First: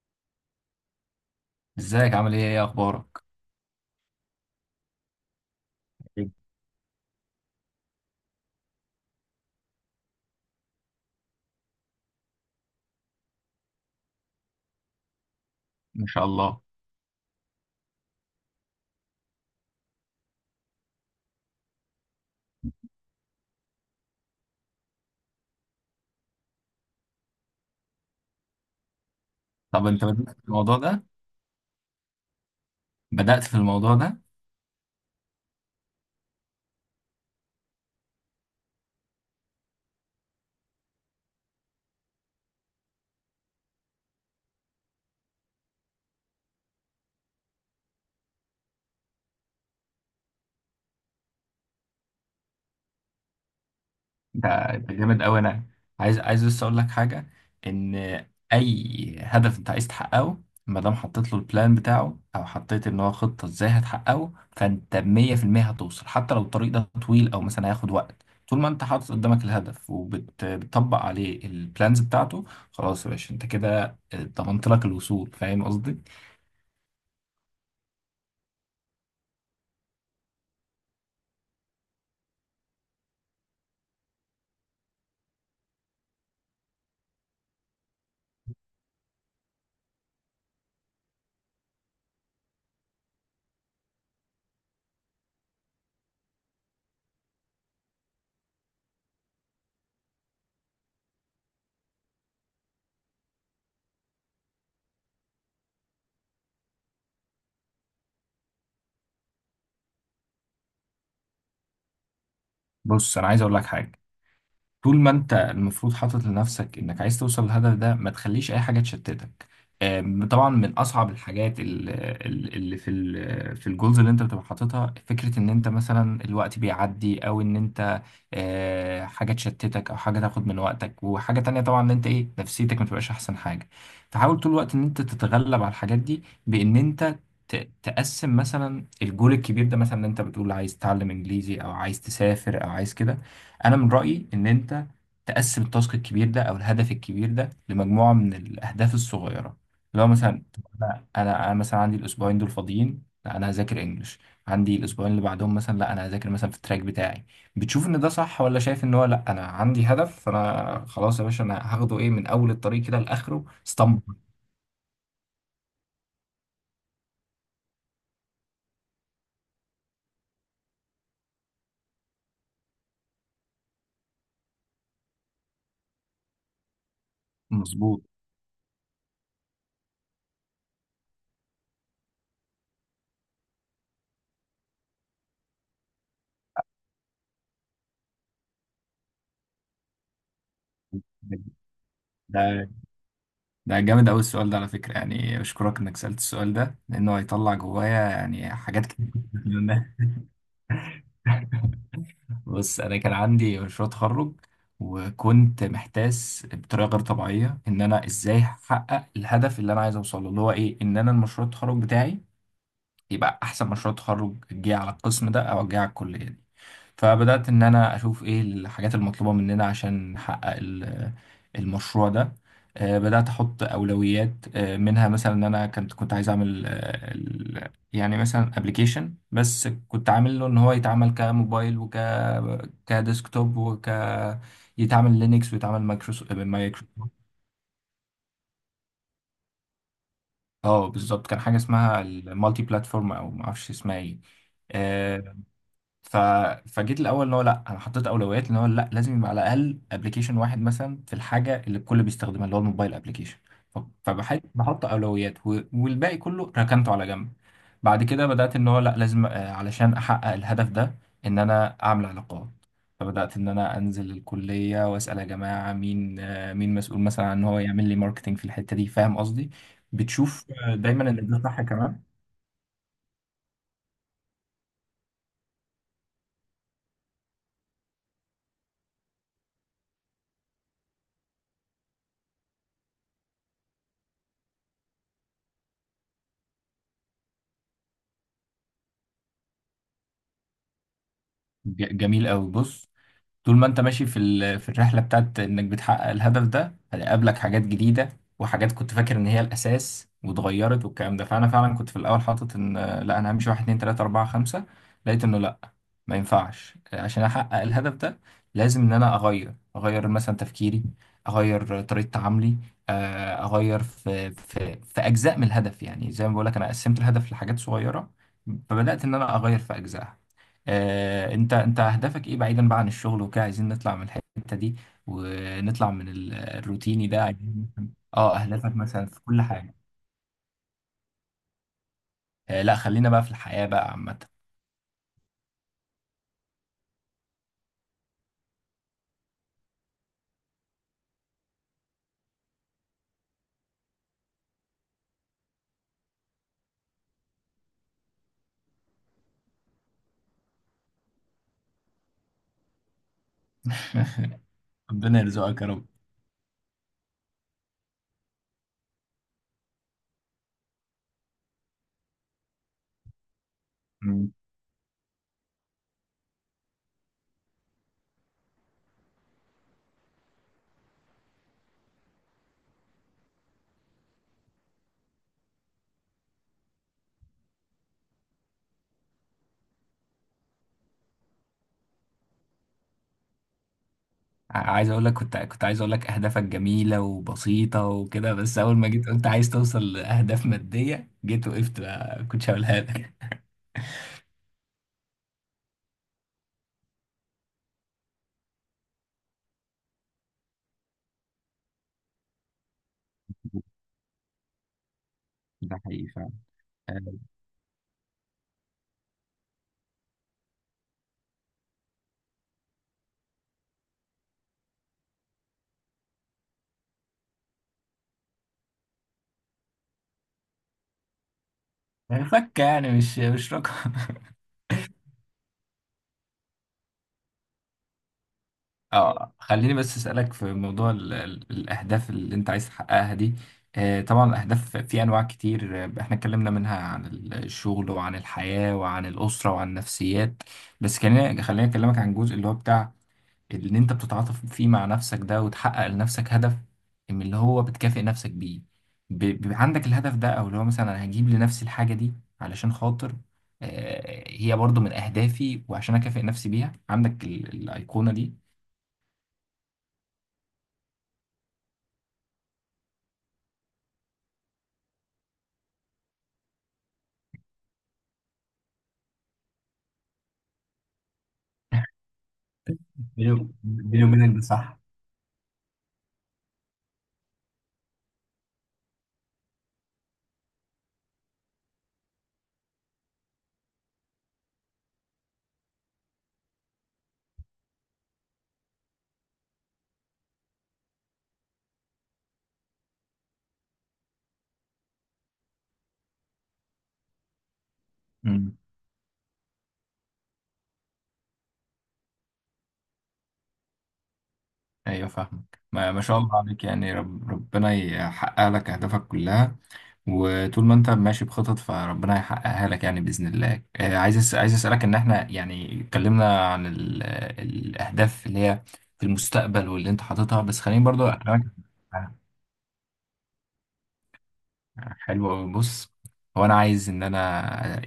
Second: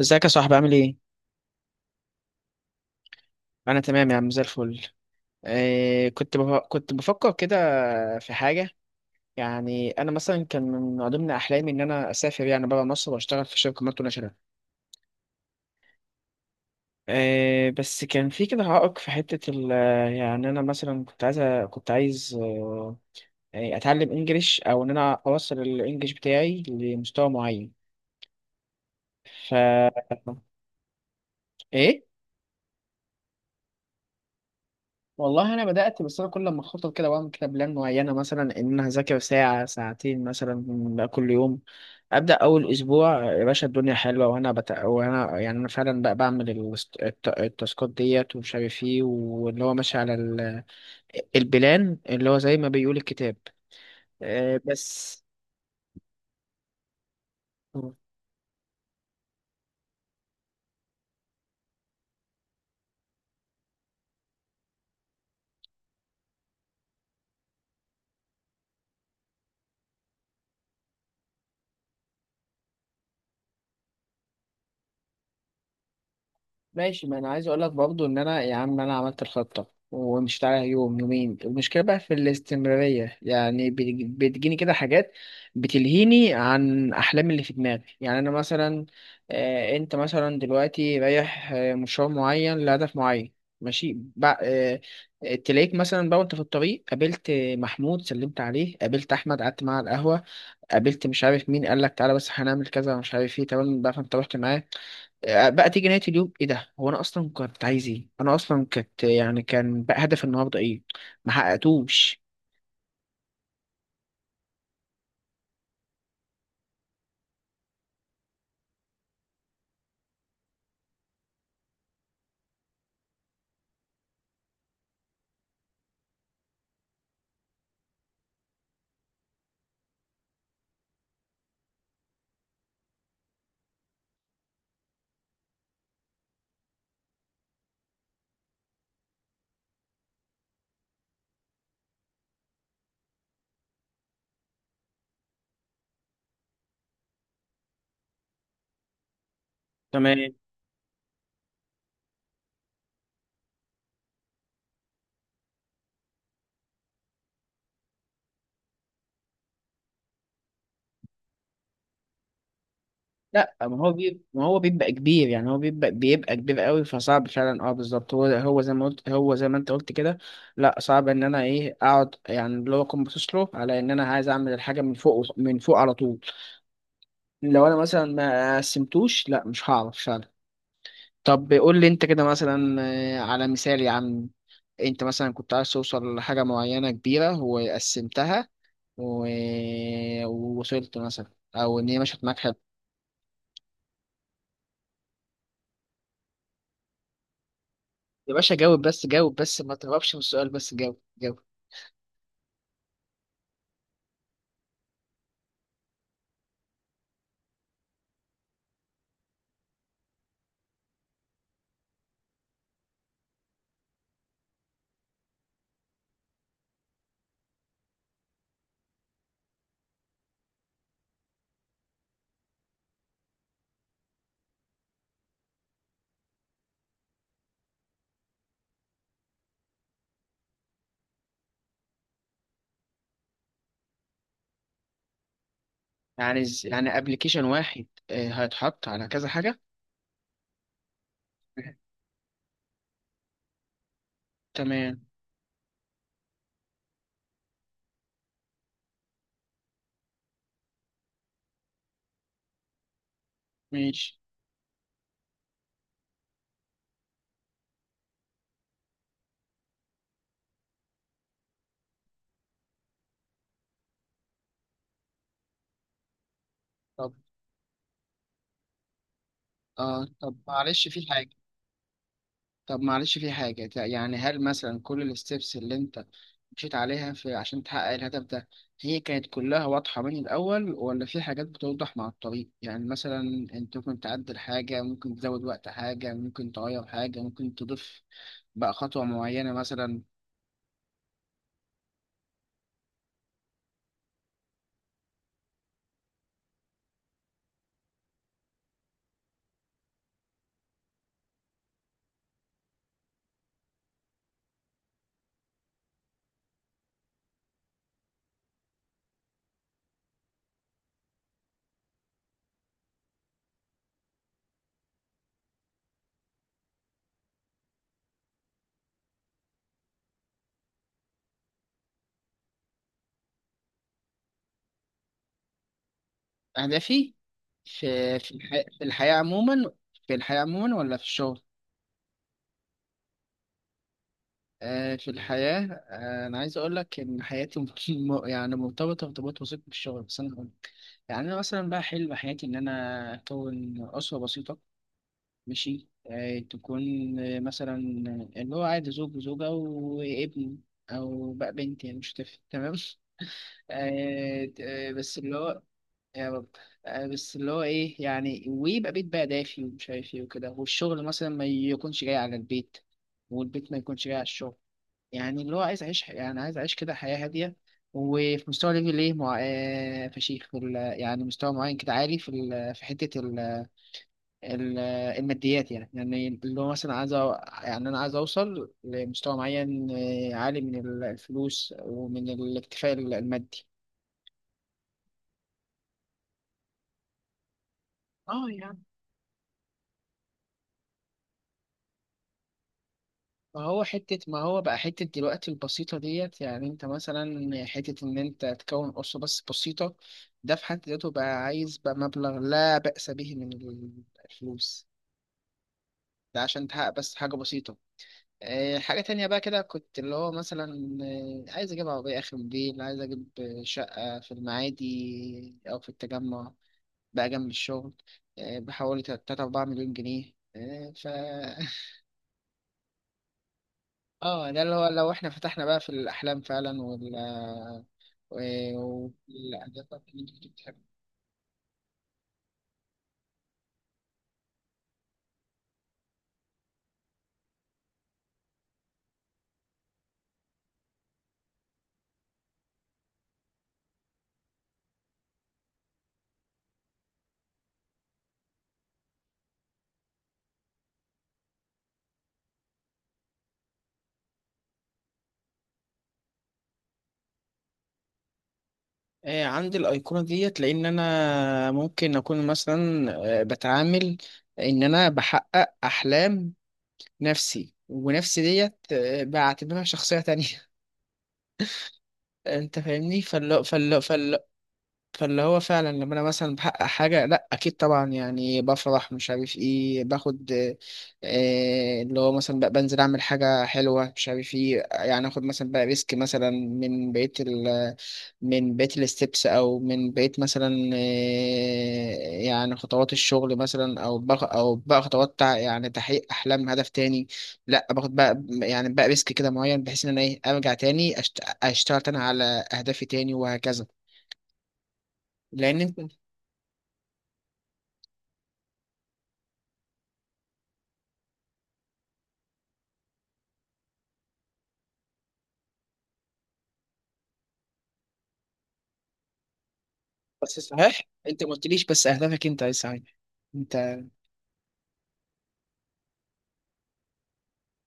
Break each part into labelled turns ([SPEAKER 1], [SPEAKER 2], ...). [SPEAKER 1] ازيك يا صاحبي، عامل ايه؟
[SPEAKER 2] ازيك عامل ايه، ايه اخبارك؟
[SPEAKER 1] انا تمام يا عم، زي الفل. إيه،
[SPEAKER 2] إيه.
[SPEAKER 1] كنت بفكر كده في حاجة. يعني انا مثلا كان من ضمن احلامي ان انا اسافر يعني بره مصر واشتغل في شركة مالتي ناشونال.
[SPEAKER 2] ان شاء الله.
[SPEAKER 1] إيه، بس كان في كده عائق في حتة. يعني انا مثلا كنت عايز يعني اتعلم انجليش او ان انا اوصل الانجليش بتاعي لمستوى معين. ف
[SPEAKER 2] طب انت بدأت في الموضوع ده؟
[SPEAKER 1] ايه،
[SPEAKER 2] بدأت في الموضوع ده؟
[SPEAKER 1] والله انا بدات، بس انا كل لما اخطط كده بعمل كده بلان معينه، مثلا ان انا هذاكر ساعه ساعتين مثلا كل يوم. ابدا اول اسبوع يا باشا الدنيا حلوه، وانا يعني انا فعلا بقى بعمل التاسكات ديت ومش عارف ايه، واللي هو ماشي على البلان اللي هو زي ما بيقول الكتاب.
[SPEAKER 2] ده جامد
[SPEAKER 1] بس.
[SPEAKER 2] قوي. انا عايز بس اقول لك حاجة. ان اي هدف انت عايز تحققه، ما دام حطيت له البلان بتاعه، او حطيت ان هو خطة ازاي هتحققه، فانت 100% هتوصل، حتى لو الطريق ده طويل او مثلا هياخد وقت، طول ما انت حاطط قدامك الهدف وبتطبق عليه البلانز بتاعته. خلاص يا باشا، انت كده ضمنت لك الوصول. فاهم قصدي؟
[SPEAKER 1] ماشي، ما انا عايز اقول لك برضو ان انا يا عم انا عملت الخطه ومشيت عليها يوم يومين. المشكله بقى في الاستمراريه، يعني بتجيني كده حاجات بتلهيني عن احلامي اللي في دماغي. يعني انا مثلا انت مثلا دلوقتي رايح مشوار معين لهدف معين. ماشي بقى. تلاقيك مثلا بقى وانت في الطريق قابلت محمود، سلمت عليه، قابلت احمد قعدت معاه على القهوه، قابلت مش عارف مين قال لك تعالى بس هنعمل كذا مش عارف ايه، تمام بقى فانت رحت معاه. بقى تيجي نهاية اليوم، ايه ده؟ هو انا اصلا كنت عايز ايه؟ انا اصلا كنت، يعني كان بقى هدف النهارده ايه؟ ما حققتوش.
[SPEAKER 2] بص انا عايز اقول لك حاجة. طول ما انت المفروض حاطط لنفسك انك عايز توصل للهدف ده، ما تخليش اي حاجه تشتتك. طبعا من اصعب الحاجات في الجولز اللي انت بتبقى حاططها، فكره ان انت مثلا الوقت بيعدي، او ان انت حاجه تشتتك او حاجه تاخد من وقتك، وحاجه تانية طبعا ان انت ايه نفسيتك، ما تبقاش احسن حاجه. فحاول طول الوقت ان انت تتغلب على الحاجات دي بان انت تقسم مثلا الجول الكبير ده. مثلا ان انت بتقول عايز تتعلم انجليزي، او عايز تسافر، او عايز كده، انا من رايي ان انت تقسم التاسك الكبير ده او الهدف الكبير ده لمجموعه من الاهداف الصغيره. لو
[SPEAKER 1] تمام.
[SPEAKER 2] مثلا، طب انا انا أنا مثلا عندي الاسبوعين دول فاضيين، لا انا هذاكر انجلش. عندي الاسبوعين اللي بعدهم مثلا، لا انا هذاكر مثلا في التراك بتاعي. بتشوف ان ده صح، ولا شايف ان هو لا انا عندي هدف، فانا خلاص يا باشا انا هاخده ايه من اول الطريق كده لاخره
[SPEAKER 1] لا، ما هو بيبقى
[SPEAKER 2] اسطمبة.
[SPEAKER 1] كبير. يعني هو بيبقى كبير قوي، فصعب فعلا. اه بالظبط، هو زي ما انت قلت كده. لا، صعب ان انا ايه، اقعد يعني اللي هو اكون باصص له على ان انا عايز اعمل الحاجه من فوق، من فوق على طول. لو انا
[SPEAKER 2] مظبوط.
[SPEAKER 1] مثلا ما قسمتوش لا، مش هعرف فعلا. طب قول لي انت كده مثلا، على مثال يا عم. انت مثلا كنت عايز توصل لحاجة معينة كبيرة وقسمتها و... ووصلت مثلا، او ان هي مشيت معاك حلو.
[SPEAKER 2] ده ده جامد قوي السؤال ده على فكره. يعني اشكرك انك سالت السؤال ده، لانه هيطلع جوايا
[SPEAKER 1] يا
[SPEAKER 2] يعني
[SPEAKER 1] باشا جاوب،
[SPEAKER 2] حاجات
[SPEAKER 1] بس
[SPEAKER 2] كتير.
[SPEAKER 1] جاوب، بس ما تهربش من السؤال، بس جاوب جاوب.
[SPEAKER 2] بص، انا كان عندي مشروع تخرج، وكنت محتاس بطريقه غير طبيعيه ان انا ازاي احقق الهدف اللي انا عايز اوصله، اللي هو ايه، ان انا المشروع التخرج بتاعي يبقى احسن مشروع تخرج جه على القسم ده او جه على الكليه دي. فبدأت إن أنا أشوف إيه الحاجات المطلوبة مننا عشان نحقق المشروع ده. بدأت أحط أولويات، منها مثلا إن أنا كنت عايز أعمل يعني مثلا أبليكيشن، بس كنت عامل له إن هو يتعمل كموبايل، وك كديسكتوب، وك يتعمل لينكس، ويتعمل مايكروسوفت،
[SPEAKER 1] يعني
[SPEAKER 2] مايكرو.
[SPEAKER 1] يعني ابلكيشن واحد هيتحط على كذا حاجة.
[SPEAKER 2] اه بالظبط، كان حاجة اسمها المالتي بلاتفورم أو معرفش اسمها إيه.
[SPEAKER 1] تمام.
[SPEAKER 2] آه، ف... فجيت الاول، اللي هو لا انا حطيت اولويات ان هو لا لازم يبقى على الاقل ابلكيشن واحد مثلا في الحاجه اللي الكل بيستخدمها، اللي هو الموبايل ابلكيشن.
[SPEAKER 1] ماشي.
[SPEAKER 2] فبحط اولويات، والباقي كله ركنته على جنب. بعد كده بدات ان هو لا لازم، علشان احقق الهدف ده، ان انا اعمل علاقات. فبدات ان انا انزل الكليه واسال يا جماعه، مين مين مسؤول
[SPEAKER 1] طب،
[SPEAKER 2] مثلا عن ان هو يعمل لي ماركتنج في الحته دي. فاهم قصدي؟
[SPEAKER 1] اه طب
[SPEAKER 2] بتشوف
[SPEAKER 1] معلش في
[SPEAKER 2] دايما ان
[SPEAKER 1] حاجة.
[SPEAKER 2] ده صح كمان.
[SPEAKER 1] طب معلش في حاجة، يعني هل مثلا كل الستبس اللي انت مشيت عليها في عشان تحقق الهدف ده هي كانت كلها واضحة من الأول، ولا في حاجات بتوضح مع الطريق؟ يعني مثلا انت ممكن تعدل حاجة، ممكن تزود وقت حاجة، ممكن تغير حاجة، ممكن تضيف بقى خطوة معينة مثلا.
[SPEAKER 2] جميل قوي. بص، طول ما انت ماشي في الرحله بتاعت انك بتحقق الهدف ده، هيقابلك حاجات جديده، وحاجات كنت فاكر ان هي الاساس واتغيرت، والكلام ده. فانا فعلا كنت في الاول حاطط ان لا انا همشي واحد، اتنين، تلاته، اربعه، خمسه. لقيت انه لا، ما ينفعش. عشان احقق الهدف ده، لازم ان انا اغير اغير مثلا تفكيري، اغير طريقه تعاملي، اغير في اجزاء من الهدف. يعني زي ما بقول لك، انا قسمت الهدف لحاجات صغيره، فبدات ان انا اغير في اجزاء. انت اهدافك ايه بعيدا بقى عن الشغل وكده؟ عايزين نطلع من الحتة دي، ونطلع من الروتيني
[SPEAKER 1] أهدافي
[SPEAKER 2] ده. عايزين مثلاً.
[SPEAKER 1] في
[SPEAKER 2] اه،
[SPEAKER 1] الحياة.
[SPEAKER 2] اهدافك
[SPEAKER 1] في
[SPEAKER 2] مثلا
[SPEAKER 1] الحياة
[SPEAKER 2] في كل
[SPEAKER 1] عموما.
[SPEAKER 2] حاجة.
[SPEAKER 1] في الحياة عموما ولا في الشغل؟
[SPEAKER 2] آه لا، خلينا بقى في الحياة بقى عامة.
[SPEAKER 1] آه في الحياة. آه أنا عايز أقول لك إن حياتي يعني مرتبطة ارتباط وثيق بالشغل، بس أنا يعني أنا مثلا بقى حلم حياتي إن أنا أكون أسرة بسيطة. ماشي، تكون مثلا اللي هو عادي زوج وزوجة وابن، أو بقى بنت، يعني مش هتفرق، تمام. بس
[SPEAKER 2] ربنا
[SPEAKER 1] اللي هو،
[SPEAKER 2] يرزقك يا رب.
[SPEAKER 1] يا رب. بس اللي هو إيه يعني، ويبقى بيت بقى دافي ومش عارف إيه وكده، والشغل مثلا ما يكونش جاي على البيت، والبيت ما يكونش جاي على
[SPEAKER 2] مم.
[SPEAKER 1] الشغل. يعني اللي هو عايز اعيش يعني عايز اعيش كده حياة هادية، وفي مستوى ليفل ايه مع... آه، فشيخ في يعني مستوى معين كده عالي في في حتة ال... الماديات. يعني اللي هو مثلا يعني انا عايز اوصل لمستوى معين عالي من الفلوس ومن الاكتفاء المادي.
[SPEAKER 2] عايز اقول لك، كنت عايز اقول لك اهدافك جميلة وبسيطة وكده،
[SPEAKER 1] اه
[SPEAKER 2] بس اول
[SPEAKER 1] يعني،
[SPEAKER 2] ما جيت قلت عايز توصل لاهداف مادية جيت وقفت بقى، كنتش هقولها لك.
[SPEAKER 1] ما هو بقى حتة دلوقتي البسيطة ديت، يعني انت مثلا حتة ان انت تكون أسرة بس بسيطة، ده في حد ذاته بقى عايز بقى مبلغ لا بأس به من الفلوس،
[SPEAKER 2] ده حقيقي فعلا.
[SPEAKER 1] ده عشان تحقق بس حاجة بسيطة. حاجة تانية بقى كده كنت اللي هو مثلا عايز أجيب عربية آخر موديل، عايز أجيب شقة في المعادي أو في التجمع بقى جنب الشغل، بحوالي 3 4 مليون جنيه.
[SPEAKER 2] فكة يعني، مش رقم.
[SPEAKER 1] اه ده اللي هو لو احنا فتحنا بقى في الأحلام فعلا،
[SPEAKER 2] اه خليني
[SPEAKER 1] والأهداف
[SPEAKER 2] بس
[SPEAKER 1] اللي انت
[SPEAKER 2] اسالك
[SPEAKER 1] كنت
[SPEAKER 2] في
[SPEAKER 1] بتحبها.
[SPEAKER 2] موضوع ال الاهداف اللي انت عايز تحققها دي. آه طبعا، الاهداف في انواع كتير. احنا اتكلمنا منها عن الشغل، وعن الحياه، وعن الاسره، وعن النفسيات. بس خليني اكلمك عن الجزء اللي هو بتاع اللي انت بتتعاطف فيه مع نفسك ده وتحقق لنفسك هدف. من اللي هو بتكافئ نفسك بيه، بيبقى عندك الهدف ده، او اللي هو مثلا انا هجيب لنفسي الحاجه دي علشان خاطر، هي برضو من اهدافي، وعشان اكافئ نفسي بيها، عندك الايقونه دي.
[SPEAKER 1] عندي الأيقونة ديت لأن أنا ممكن أكون مثلا بتعامل إن أنا بحقق أحلام نفسي، ونفسي ديت بعتبرها شخصية تانية. أنت فاهمني.
[SPEAKER 2] بيني
[SPEAKER 1] فال
[SPEAKER 2] بيني وبينك ده صح.
[SPEAKER 1] فاللي هو فعلا لما انا مثلا بحقق حاجه، لا اكيد طبعا يعني بفرح مش عارف ايه، باخد اللي هو مثلا بقى بنزل اعمل حاجه حلوه مش عارف ايه، يعني اخد مثلا بقى ريسك مثلا من بقيه الستبس، او من بقيه مثلا يعني خطوات الشغل مثلا، او بقى خطوات يعني تحقيق احلام هدف تاني. لا، باخد بقى
[SPEAKER 2] امم.
[SPEAKER 1] يعني بقى ريسك كده معين بحيث ان انا ايه، ارجع تاني اشتغل تاني على اهدافي تاني وهكذا.
[SPEAKER 2] ايوه فاهمك.
[SPEAKER 1] لان
[SPEAKER 2] ما,
[SPEAKER 1] انت،
[SPEAKER 2] ما شاء الله عليك. يعني ربنا يحقق لك اهدافك كلها. وطول ما انت ماشي بخطط، فربنا هيحققها لك يعني باذن الله. عايز اسالك ان احنا يعني اتكلمنا عن الاهداف اللي هي في المستقبل واللي انت حاططها،
[SPEAKER 1] بس
[SPEAKER 2] بس خليني
[SPEAKER 1] صحيح
[SPEAKER 2] برضو اكلمك.
[SPEAKER 1] انت ما قلتليش بس اهدافك انت يا سعيد. انت.
[SPEAKER 2] حلو أوي. بص، هو أنا عايز إن أنا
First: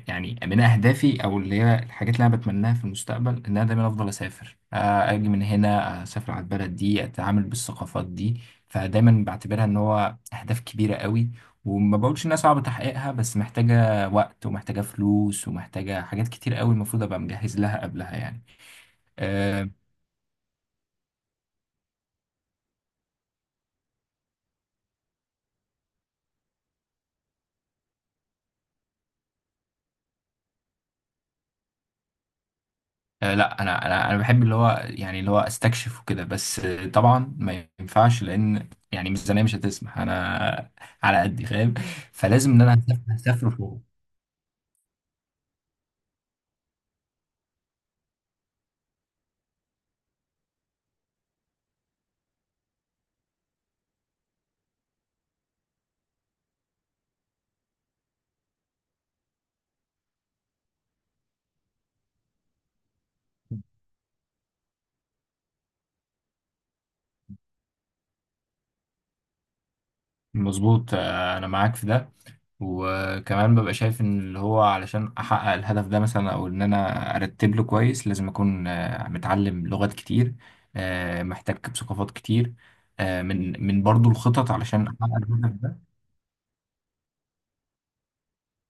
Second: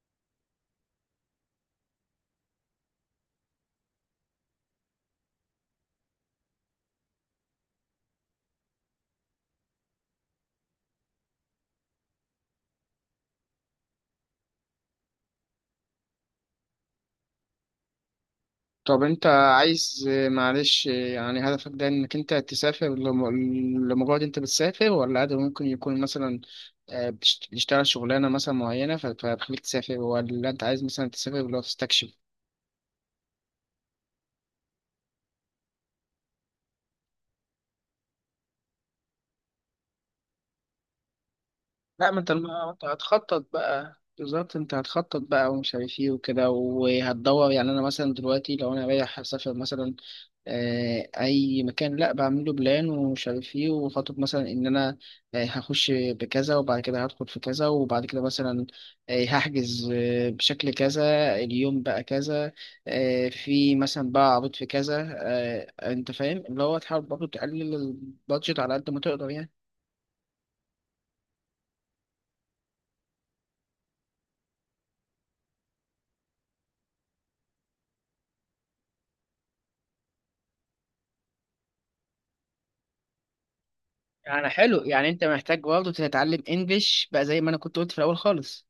[SPEAKER 2] يعني من أهدافي، أو اللي هي الحاجات اللي أنا بتمناها في المستقبل، إن أنا دايما أفضل أسافر. أجي من هنا، أسافر على البلد دي، أتعامل بالثقافات دي. فدايما بعتبرها إن هو أهداف كبيرة قوي، وما بقولش إنها صعب تحقيقها، بس محتاجة وقت ومحتاجة فلوس ومحتاجة حاجات كتير قوي المفروض أبقى مجهز لها قبلها يعني.
[SPEAKER 1] طب انت
[SPEAKER 2] آه،
[SPEAKER 1] عايز، معلش يعني هدفك ده، انك انت تسافر لمجرد انت بتسافر، ولا هدف ممكن يكون مثلا بتشتغل شغلانة مثلا معينة فبتخليك تسافر، ولا انت عايز مثلا تسافر لو تستكشف؟
[SPEAKER 2] لا انا بحب اللي هو يعني اللي هو استكشف وكده، بس طبعا ما ينفعش، لان يعني ميزانيه مش هتسمح. انا على قدي، فاهم.
[SPEAKER 1] لا، ما انت
[SPEAKER 2] فلازم ان
[SPEAKER 1] ما
[SPEAKER 2] انا
[SPEAKER 1] انت
[SPEAKER 2] هسافر
[SPEAKER 1] هتخطط
[SPEAKER 2] هسافر فوق.
[SPEAKER 1] بقى بالظبط، انت هتخطط بقى ومش عارف ايه وكده، وهتدور. يعني انا مثلا دلوقتي لو انا رايح اسافر مثلا اي مكان، لا بعمله بلان ومش عارف ايه وخطط، مثلا ان انا هخش بكذا، وبعد كده هدخل في كذا، وبعد كده مثلا هحجز بشكل كذا، اليوم بقى كذا، في مثلا بقى عرض في كذا. انت فاهم، اللي هو تحاول برضه تقلل البادجت على قد ما تقدر يعني.
[SPEAKER 2] مظبوط. انا معاك في ده، وكمان ببقى شايف ان اللي هو علشان احقق الهدف ده مثلا، او ان انا ارتب له كويس، لازم اكون متعلم لغات كتير، محتاج بثقافات كتير، من برضو
[SPEAKER 1] يعني
[SPEAKER 2] الخطط
[SPEAKER 1] حلو،
[SPEAKER 2] علشان احقق
[SPEAKER 1] يعني انت
[SPEAKER 2] الهدف
[SPEAKER 1] محتاج
[SPEAKER 2] ده.
[SPEAKER 1] برضه تتعلم انجليش بقى زي ما انا كنت قلت في الاول خالص.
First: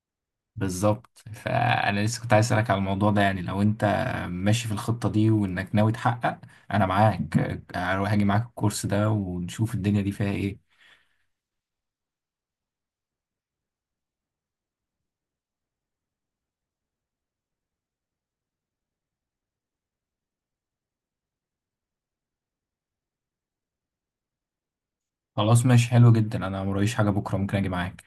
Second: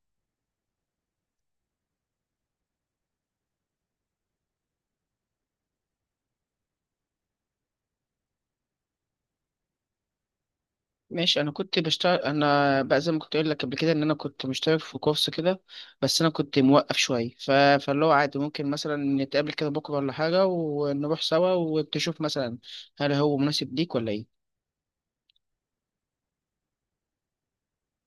[SPEAKER 2] بالظبط، فانا لسه كنت عايز اسالك على الموضوع ده. يعني لو انت ماشي في الخطه دي، وانك ناوي تحقق، انا معاك. هروح اجي معاك الكورس ده ونشوف الدنيا دي فيها ايه.
[SPEAKER 1] ماشي، انا كنت بشتغل، انا بقى زي ما كنت اقول لك قبل كده ان انا كنت مشترك في كورس كده، بس انا كنت موقف شويه فاللي هو عادي ممكن مثلا نتقابل كده بكره ولا حاجه ونروح سوا، وتشوف مثلا هل هو مناسب ليك ولا ايه.
[SPEAKER 2] خلاص ماشي، حلو جدا. انا مرايش حاجه بكره، ممكن اجي معاك.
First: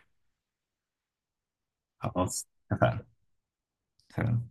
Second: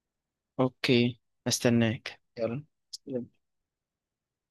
[SPEAKER 1] اوكي، استناك،
[SPEAKER 2] خلاص
[SPEAKER 1] يلا.
[SPEAKER 2] اتفقنا. سلام.